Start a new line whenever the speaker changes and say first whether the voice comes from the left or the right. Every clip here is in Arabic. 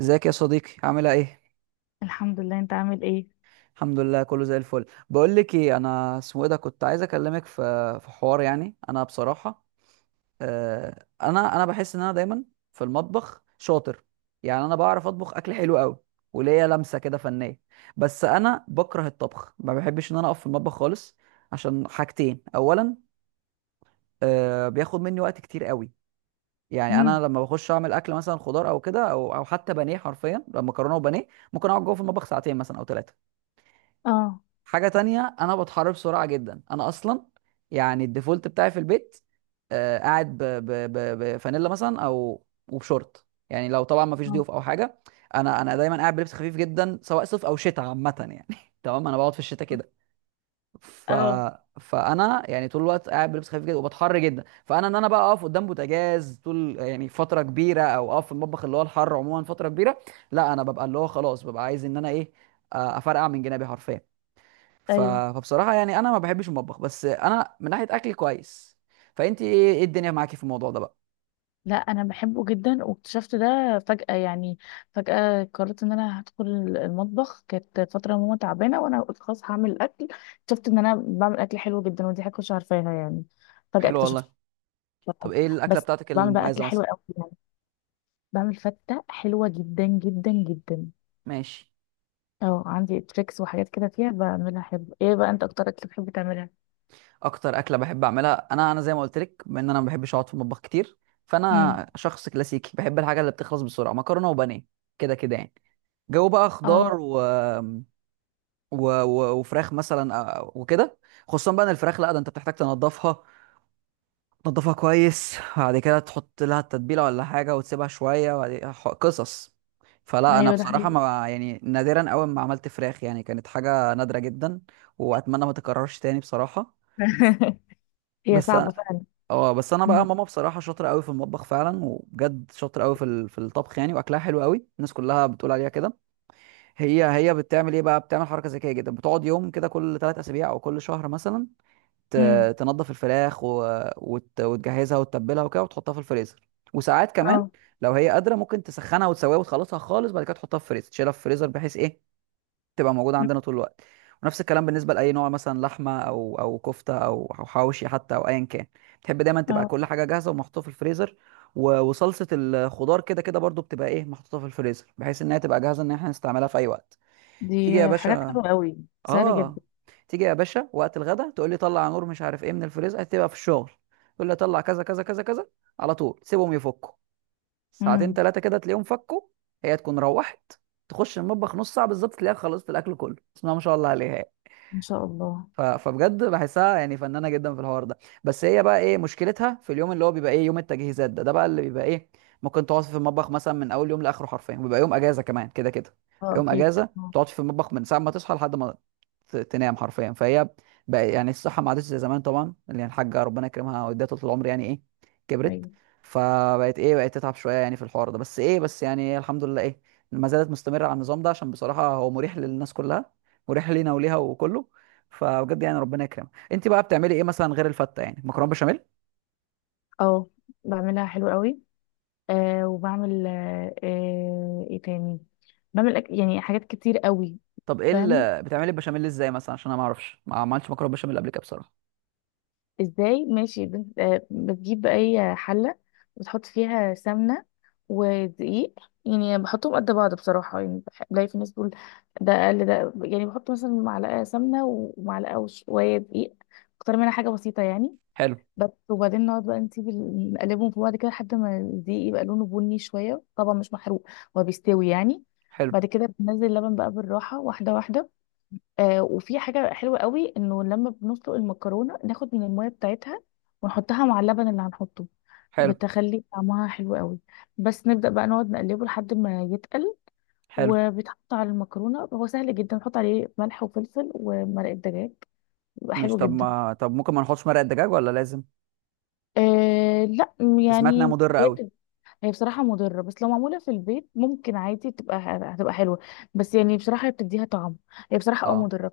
right: ازيك يا صديقي، عامله ايه؟
left: الحمد لله، انت عامل ايه؟
right: الحمد لله كله زي الفل. بقول لك ايه، انا اسمه ايه ده، كنت عايز اكلمك في حوار. يعني انا بصراحه انا بحس ان انا دايما في المطبخ شاطر. يعني انا بعرف اطبخ اكل حلو قوي وليا لمسه كده فنيه، بس انا بكره الطبخ، ما بحبش ان انا اقف في المطبخ خالص. عشان حاجتين، اولا بياخد مني وقت كتير قوي. يعني انا
left: امم.
right: لما بخش اعمل اكل مثلا خضار او كده او حتى بانيه، حرفيا لما مكرونه وبانيه ممكن اقعد جوه في المطبخ ساعتين مثلا او ثلاثه.
left: اه.
right: حاجة تانية، أنا بتحرك بسرعة جدا. أنا أصلا يعني الديفولت بتاعي في البيت، آه، قاعد بفانيلا مثلا أو وبشورت، يعني لو طبعا ما فيش
left: اه.
right: ضيوف أو حاجة. أنا دايما قاعد بلبس خفيف جدا سواء صيف أو شتاء، عامة يعني تمام. أنا بقعد في الشتاء كده، ف...
left: اه.
right: فأنا يعني طول الوقت قاعد بلبس خفيف جدا وبتحر جدا، فأنا إن أنا بقى أقف قدام بوتاجاز طول يعني فترة كبيرة أو أقف في المطبخ اللي هو الحر عموما فترة كبيرة، لا. أنا ببقى اللي هو خلاص ببقى عايز إن أنا إيه، أفرقع من جنابي حرفيا. ف...
left: ايوه.
right: فبصراحة يعني أنا ما بحبش المطبخ، بس أنا من ناحية أكل كويس. فأنت إيه الدنيا معاكي في الموضوع ده بقى؟
left: لا، انا بحبه جدا واكتشفت ده فجأة يعني. فجأة قررت ان انا هدخل المطبخ، كانت فترة ماما تعبانة وانا قلت خلاص هعمل اكل. اكتشفت ان انا بعمل اكل حلو جدا ودي حاجة مش عارفاها يعني، فجأة
right: حلو
left: اكتشفت.
right: والله. طب إيه الأكلة
left: بس
right: بتاعتك
left: بعمل بقى اكل
right: المميزة
left: حلو
right: مثلا؟
left: قوي يعني، بعمل فتة حلوة جدا جدا جدا.
right: ماشي.
left: اه، عندي تريكس وحاجات كده فيها بعملها حلو. ايه بقى انت اكتر اكل بتحب تعملها؟
right: أكتر أكلة بحب أعملها، أنا زي ما قلت لك، بما إن أنا ما بحبش أقعد في المطبخ كتير،
left: امم.
right: فأنا شخص كلاسيكي بحب الحاجة اللي بتخلص بسرعة، مكرونة وبانيه، كده كده يعني. جو بقى خضار
left: اه.
right: وفراخ مثلا، وكده. خصوصا بقى إن الفراخ، لا ده أنت بتحتاج تنضفها، تنضفها كويس، بعد كده تحط لها التتبيلة ولا حاجة وتسيبها شوية، وبعد كده قصص. فلا أنا
left: ايوه، ده
right: بصراحة
left: حقيقي.
right: ما يعني نادرا أوي ما عملت فراخ، يعني كانت حاجة نادرة جدا، وأتمنى ما تكررش تاني بصراحة.
left: هي
right: بس
left: صعبة
right: أنا،
left: فعلا.
right: اه بس أنا
left: مم.
right: بقى ماما بصراحة شاطرة أوي في المطبخ فعلا، وبجد شاطرة أوي في في الطبخ يعني، وأكلها حلو أوي، الناس كلها بتقول عليها كده. هي بتعمل إيه بقى؟ بتعمل حركة ذكية جدا، بتقعد يوم كده كل ثلاث أسابيع أو كل شهر مثلا،
left: مم.
right: تنضف الفراخ وتجهزها وتتبلها وكده وتحطها في الفريزر. وساعات كمان
left: اه.
right: لو هي قادره ممكن تسخنها وتسويها وتخلصها خالص، بعد كده تحطها في الفريزر، تشيلها في الفريزر بحيث ايه، تبقى موجوده
left: مم.
right: عندنا طول الوقت. ونفس الكلام بالنسبه لاي نوع، مثلا لحمه او كفته او حواوشي، حتى او ايا كان، تحب دايما تبقى
left: اه.
right: كل حاجه جاهزه ومحطوطه في الفريزر. وصلصه الخضار كده كده برضو بتبقى ايه محطوطه في الفريزر، بحيث انها تبقى جاهزه ان احنا نستعملها في اي وقت.
left: دي
right: تيجي يا
left: حاجات
right: باشا.
left: حلوة قوي، سهلة
right: اه،
left: جدا.
right: تيجي يا باشا وقت الغدا، تقول لي طلع نور مش عارف ايه من الفريزر، هتبقى في الشغل، تقول لي طلع كذا كذا كذا كذا، على طول سيبهم يفكوا، ساعتين
left: امم.
right: ثلاثه كده تلاقيهم فكوا. هي تكون روحت تخش المطبخ نص ساعه، بالظبط تلاقيها خلصت الاكل كله، بسم الله ما شاء الله عليها.
left: ان شاء الله.
right: فبجد بحسها يعني فنانه جدا في الحوار ده. بس هي بقى ايه مشكلتها؟ في اليوم اللي هو بيبقى ايه، يوم التجهيزات ده، ده بقى اللي بيبقى ايه، ممكن تقعد في المطبخ مثلا من اول يوم لاخره حرفيا، وبيبقى يوم اجازه كمان كده كده.
left: اه،
right: يوم
left: اكيد.
right: اجازه
left: اه.
right: تقعد في المطبخ من ساعه ما تصحى لحد ما تنام حرفيا. فهي بقى يعني الصحه ما عادتش زي زمان طبعا، اللي هي الحاجه ربنا يكرمها واديها طول العمر، يعني ايه، كبرت،
left: ايوه.
right: فبقت ايه، بقت تتعب شويه يعني في الحوار ده، بس ايه، بس يعني الحمد لله ايه، ما زالت مستمره على النظام ده، عشان بصراحه هو مريح للناس كلها، مريح لينا وليها وكله. فبجد يعني ربنا يكرمك. انت بقى بتعملي ايه مثلا غير الفته؟ يعني مكرونه بشاميل.
left: اه، بعملها حلو قوي، وبعمل ايه تاني؟ بعمل يعني حاجات كتير قوي.
right: طب ايه
left: فاهم.
right: اللي، بتعملي البشاميل ازاي مثلا؟ عشان انا ما اعرفش، ما عملتش مكرونه بشاميل قبل كده بصراحه.
left: ازاي؟ ماشي. بتجيب اي حله وتحط فيها سمنه ودقيق، يعني بحطهم قد بعض بصراحه. يعني بلاقي في ناس بتقول ده اقل، ده يعني بحط مثلا معلقه سمنه ومعلقه وشويه دقيق اكتر منها، حاجه بسيطه يعني.
right: حلو.
left: بس، وبعدين نقعد بقى نسيب نقلبهم في بعض كده لحد ما الدقيق يبقى لونه بني شويه، طبعا مش محروق، هو بيستوي يعني.
right: حلو.
left: بعد كده بننزل اللبن بقى بالراحه، واحده واحده. وفي حاجة حلوة قوي، انه لما بنسلق المكرونة ناخد من المية بتاعتها ونحطها مع اللبن اللي هنحطه،
right: حلو.
left: بتخلي طعمها حلو قوي. بس نبدأ بقى نقعد نقلبه لحد ما يتقل
right: حلو.
left: وبيتحط على المكرونة. هو سهل جدا، نحط عليه ملح وفلفل ومرقة دجاج، بيبقى
right: ماشي.
left: حلو
right: طب
left: جدا.
right: ما طب ممكن ما نحطش مرقه دجاج ولا لازم؟
left: لا
right: سمعت انها
left: يعني
right: مضره قوي.
left: هي بصراحة مضرة، بس لو معمولة في البيت ممكن عادي هتبقى حلوة. بس يعني بصراحة هي بتديها طعم. هي بصراحة
right: اه.
left: مضرة.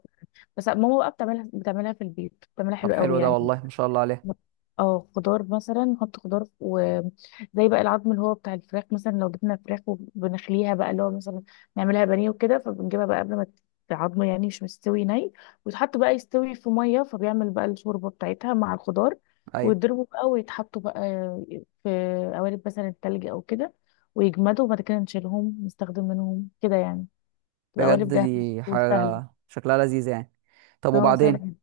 left: بس ماما بقى بتعملها في البيت، بتعملها
right: طب
left: حلو قوي
right: حلو ده
left: يعني.
right: والله، ما شاء الله عليها.
left: اه، خضار مثلا نحط خضار، وزي بقى العظم اللي هو بتاع الفراخ، مثلا لو جبنا فراخ وبنخليها بقى اللي هو مثلا نعملها بانيه وكده، فبنجيبها بقى قبل ما العظم يعني مش مستوي ويتحط بقى يستوي في ميه، فبيعمل بقى الشوربه بتاعتها مع الخضار.
right: ايوه.
left: ويضربوا بقى، ويتحطوا بقى في قوالب مثلا التلج او كده، ويجمدوا، وبعد كده نشيلهم نستخدم منهم كده يعني، تبقى قوالب
right: بجد
left: جاهزه
right: دي
left: وسهله.
right: حاجه شكلها لذيذ يعني. طب
left: اه،
right: وبعدين؟
left: سهله.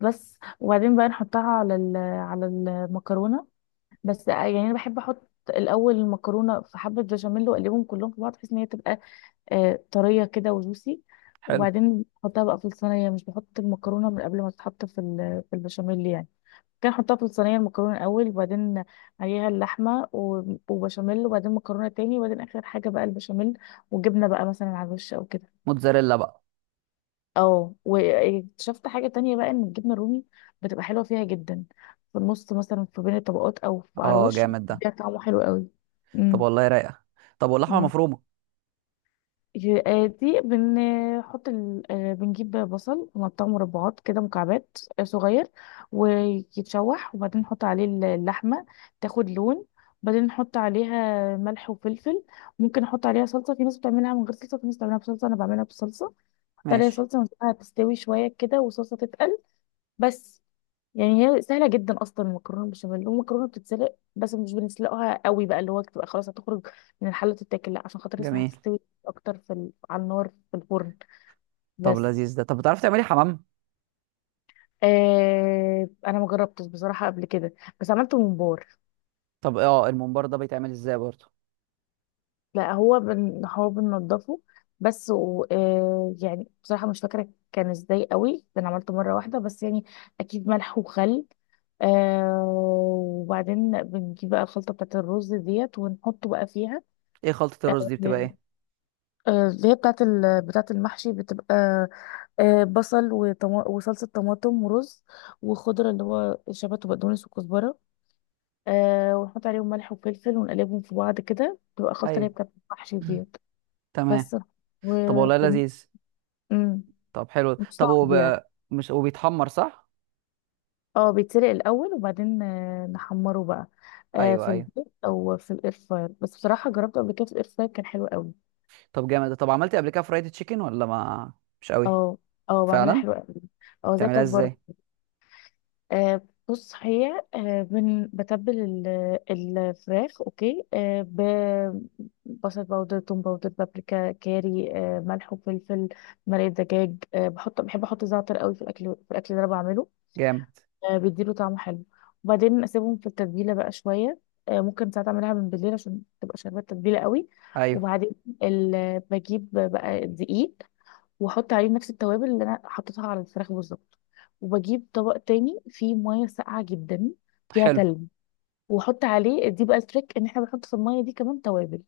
left: بس، وبعدين بقى نحطها على على المكرونه. بس يعني انا بحب احط الاول المكرونه في حبه بشاميل واقلبهم كلهم في بعض، بحيث ان هي تبقى طريه كده وجوسي.
right: حلو.
left: وبعدين بحطها بقى في الصينيه، مش بحط المكرونه من قبل ما تتحط في البشاميل يعني. كان احطها في الصينيه المكرونه الاول، وبعدين عليها اللحمه وبشاميل، وبعدين مكرونه تاني، وبعدين اخر حاجه بقى البشاميل، وجبنه بقى مثلا على الوش او كده.
right: موتزاريلا بقى.
left: اه، واكتشفت حاجة تانية بقى، ان الجبنة الرومي بتبقى حلوة فيها جدا، في النص مثلا في بين الطبقات او في على
right: اه
left: الوش،
right: جامد ده.
left: بيديها طعمه حلو قوي.
right: طب
left: امم.
right: والله رايقه. طب واللحمه
left: اه.
right: المفرومه؟
left: دي بنحط ال... آه، بنجيب بصل ونقطعه مربعات كده، مكعبات صغير. ويتشوح، وبعدين نحط عليه اللحمة، تاخد لون. بعدين نحط عليها ملح وفلفل. ممكن نحط عليها صلصة، في ناس بتعملها من غير صلصة، في ناس بتعملها بصلصة. أنا بعملها بالصلصة، احط عليها
right: ماشي.
left: صلصة ونسيبها تستوي شوية كده والصلصة تتقل. بس، يعني هي سهله جدا اصلا، المكرونه بالبشاميل. والمكرونه بتتسلق بس مش بنسلقها قوي، بقى اللي هو بتبقى خلاص هتخرج من الحله تتاكل، لا عشان خاطر لسه
right: جميل.
left: هتستوي اكتر على النار في الفرن.
right: طب
left: بس.
right: لذيذ ده. طب بتعرفي تعملي حمام؟
left: انا ما جربتش بصراحه قبل كده، بس عملت ممبار.
right: طب اه، الممبار ده بيتعمل ازاي برضه؟
left: لا، هو بننضفه بس. و... آه يعني بصراحة مش فاكرة كان ازاي قوي، ده انا عملته مرة واحدة بس يعني. اكيد ملح وخل. وبعدين بنجيب بقى الخلطة بتاعت الرز ديت ونحطه بقى فيها.
right: ايه خلطة الرز
left: آه،
right: دي، بتبقى ايه؟
left: اللي هي بتاعت المحشي، بتبقى بصل وصلصة طماطم ورز، وخضرة اللي هو شبت وبقدونس وكزبرة. ونحط عليهم ملح وفلفل ونقلبهم في بعض كده، تبقى خلطة اللي هي
right: ايوه.
left: بتاعت المحشي ديت.
right: تمام.
left: بس. و
right: طب والله
left: بن-
right: لذيذ.
left: مم.
right: طب حلو،
left: مش
right: طب هو
left: صعب يعني.
right: بقى، مش هو بيتحمر صح؟
left: اه، بيتسلق الاول، وبعدين نحمره بقى
right: ايوه
left: في
right: ايوه.
left: الزيت او في الاير فراير. بس بصراحه جربته قبل كده في الاير فراير كان حلو قوي.
right: طب جامد ده. طب عملتي قبل كده فرايد تشيكن ولا ما، مش قوي؟
left: اه. اه، بعملها
right: فعلا.
left: حلوه قوي. اه، زي
right: بتعمليها
left: بتاعت بره.
right: ازاي؟
left: آه، بص، هي بتبل الفراخ، اوكي، ببصل باودر، توم باودر، بابريكا، كاري، ملح وفلفل، مرقه دجاج. آه، بحط بحب احط زعتر قوي في الاكل، اللي انا بعمله،
right: جامد.
left: بيديله طعم حلو. وبعدين اسيبهم في التتبيله بقى شويه، ممكن ساعات اعملها من بالليل عشان تبقى شاربه التتبيله قوي.
right: ايوه.
left: وبعدين بجيب بقى دقيق واحط عليه نفس التوابل اللي انا حطيتها على الفراخ بالظبط. وبجيب طبق تاني فيه ميه ساقعه جدا، فيها
right: حلو.
left: تلج، واحط عليه. دي بقى التريك، ان احنا بنحط في الميه دي كمان توابل،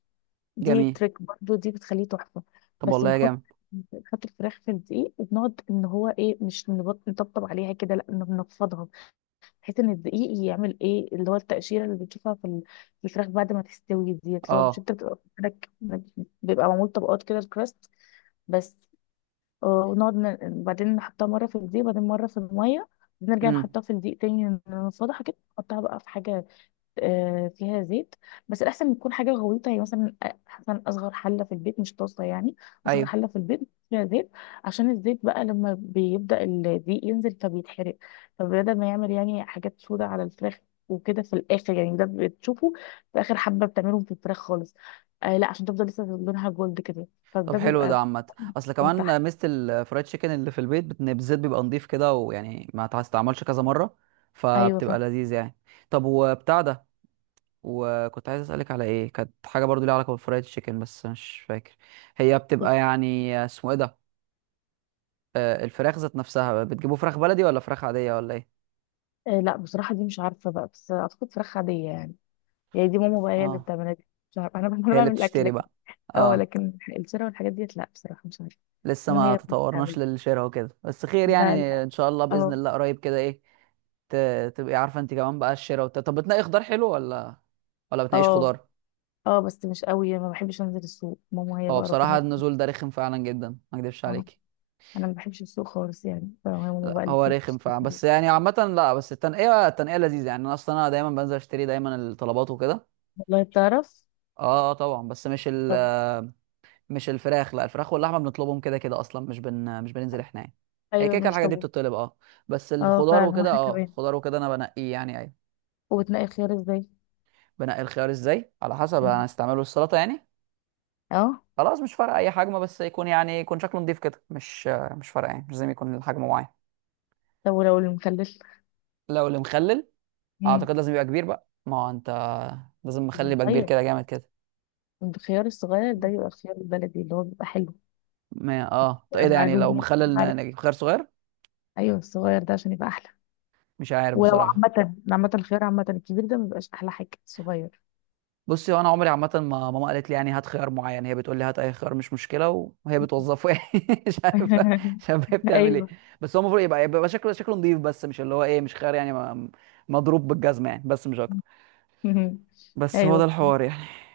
left: دي
right: جميل.
left: تريك برضو دي، بتخليه تحفه.
right: طب
left: بس
right: والله يا جامد.
left: بنحط الفراخ في الدقيق، وبنقعد ان هو ايه مش نطبطب عليها كده، لا، إنه بنفضها، بحيث ان الدقيق يعمل ايه اللي هو التقشيره اللي بتشوفها في الفراخ بعد ما تستوي ديت، اللي هو مش
right: اه.
left: انت بتبقى بيبقى معمول طبقات كده، الكراست. بس ونقعد بعدين نحطها مره في الدقيق، بعدين مره في الميه، بعدين نرجع
right: امم.
left: نحطها في الدقيق تاني، نفضحها كده نحطها بقى في حاجه فيها زيت. بس الاحسن يكون حاجه غويطه، يعني مثلا مثلا اصغر حله في البيت، مش طاسه يعني، اصغر
right: ايوه.
left: حله في البيت فيها زيت. عشان الزيت بقى لما بيبدا الدقيق ينزل فبيتحرق، فبدل ما يعمل يعني حاجات سودة على الفراخ وكده في الاخر. يعني ده بتشوفه في اخر حبه بتعملهم في الفراخ خالص، لا، عشان تفضل لسه لونها جولد كده.
right: طب
left: فده
right: حلو
left: بيبقى
right: ده عامة. اصل
left: من تحت.
right: كمان ميزة الفرايد تشيكن اللي في البيت، بالزيت بيبقى نضيف كده، ويعني ما تستعملش كذا مرة،
left: ايوه،
right: فبتبقى
left: فاهم.
right: لذيذ يعني. طب وبتاع ده، وكنت عايز اسالك على ايه، كانت حاجه برضو ليها علاقه بالفرايد تشيكن، بس مش فاكر، هي بتبقى يعني اسمه ايه ده، الفراخ ذات نفسها، بتجيبوا فراخ بلدي ولا فراخ عاديه ولا ايه؟
left: لا بصراحه دي مش عارفه بقى، بس اعتقد فراخ عاديه يعني. يعني دي ماما بقى هي اللي
right: اه،
left: بتعملها، دي مش عارفه انا. أنا
right: هي اللي
left: بعمل
right: بتشتري
left: الاكل.
right: بقى.
left: اه،
right: اه.
left: لكن الشراء والحاجات ديت لا بصراحة مش عارفة.
right: لسه
left: ماما
right: ما
left: هي اللي
right: تطورناش
left: بتعمل.
right: للشراء وكده، بس خير يعني،
left: لا، لا.
right: ان شاء الله باذن
left: اه.
right: الله قريب كده ايه، تبقي عارفه انت كمان بقى الشراء طب بتنقي خضار حلو ولا بتنقيش
left: اه.
right: خضار؟
left: اه، بس مش قوي، ما بحبش انزل السوق. ماما هي
right: هو
left: بقى ربنا
right: بصراحه النزول ده رخم فعلا جدا، ما اكدبش
left: اه،
right: عليكي.
left: انا ما بحبش السوق خالص يعني، فماما
right: لا
left: بقى اللي
right: هو رخم
left: بتشتري
right: فعلا،
left: الحاجات.
right: بس يعني عامة، لا بس التنقية لذيذة يعني، انا اصلا انا دايما بنزل اشتري دايما الطلبات وكده.
left: والله بتعرف.
right: اه، آه طبعا، بس
left: طب.
right: مش الفراخ، لا الفراخ واللحمة بنطلبهم كده كده اصلا، مش بننزل احنا يعني، هي
left: ايوه،
right: كده كده
left: ماشي.
right: الحاجات دي
left: طب.
right: بتطلب. اه، بس
left: اه،
right: الخضار
left: فعلا.
right: وكده،
left: واحنا
right: اه
left: كمان
right: الخضار وكده انا بنقيه يعني، ايوه.
left: وبتنقي الخيار ازاي؟
right: بنقي الخيار ازاي؟ على حسب،
left: مم.
right: انا هستعمله السلطة يعني،
left: اه.
right: خلاص مش فارقة اي حجم، بس يكون يعني يكون شكله نضيف كده، مش فارقة يعني، مش لازم يكون الحجم معين.
left: طب ولو المخلل.
right: لو اللي مخلل،
left: مم.
right: اعتقد لازم يبقى كبير بقى، ما هو انت لازم مخلي يبقى كبير
left: ايوه،
right: كده جامد كده.
left: الخيار الصغير ده يبقى الخيار البلدي اللي هو بيبقى حلو،
right: ما اه، طب
left: بيبقى
right: ايه ده يعني؟ لو
left: معلومة.
right: مخلل
left: عارف،
right: نجيب خيار صغير؟
left: ايوه، الصغير ده عشان يبقى احلى.
right: مش عارف
left: ولو
right: بصراحه.
left: عامة الخيار، عامة الكبير ده مبيبقاش أحلى حاجة الصغير.
right: بصي هو انا عمري عامه ما، ماما قالت لي يعني هات خيار معين، هي بتقول لي هات اي خيار مش مشكله، وهي بتوظفه يعني مش عارف، هي بتعمل ايه.
left: أيوه.
right: بس هو المفروض يبقى، يبقى شكله، شكله نظيف، بس مش اللي هو ايه، مش خيار يعني ما- مضروب بالجزمه يعني، بس مش اكتر. بس هو ده
left: أيوه.
right: الحوار يعني.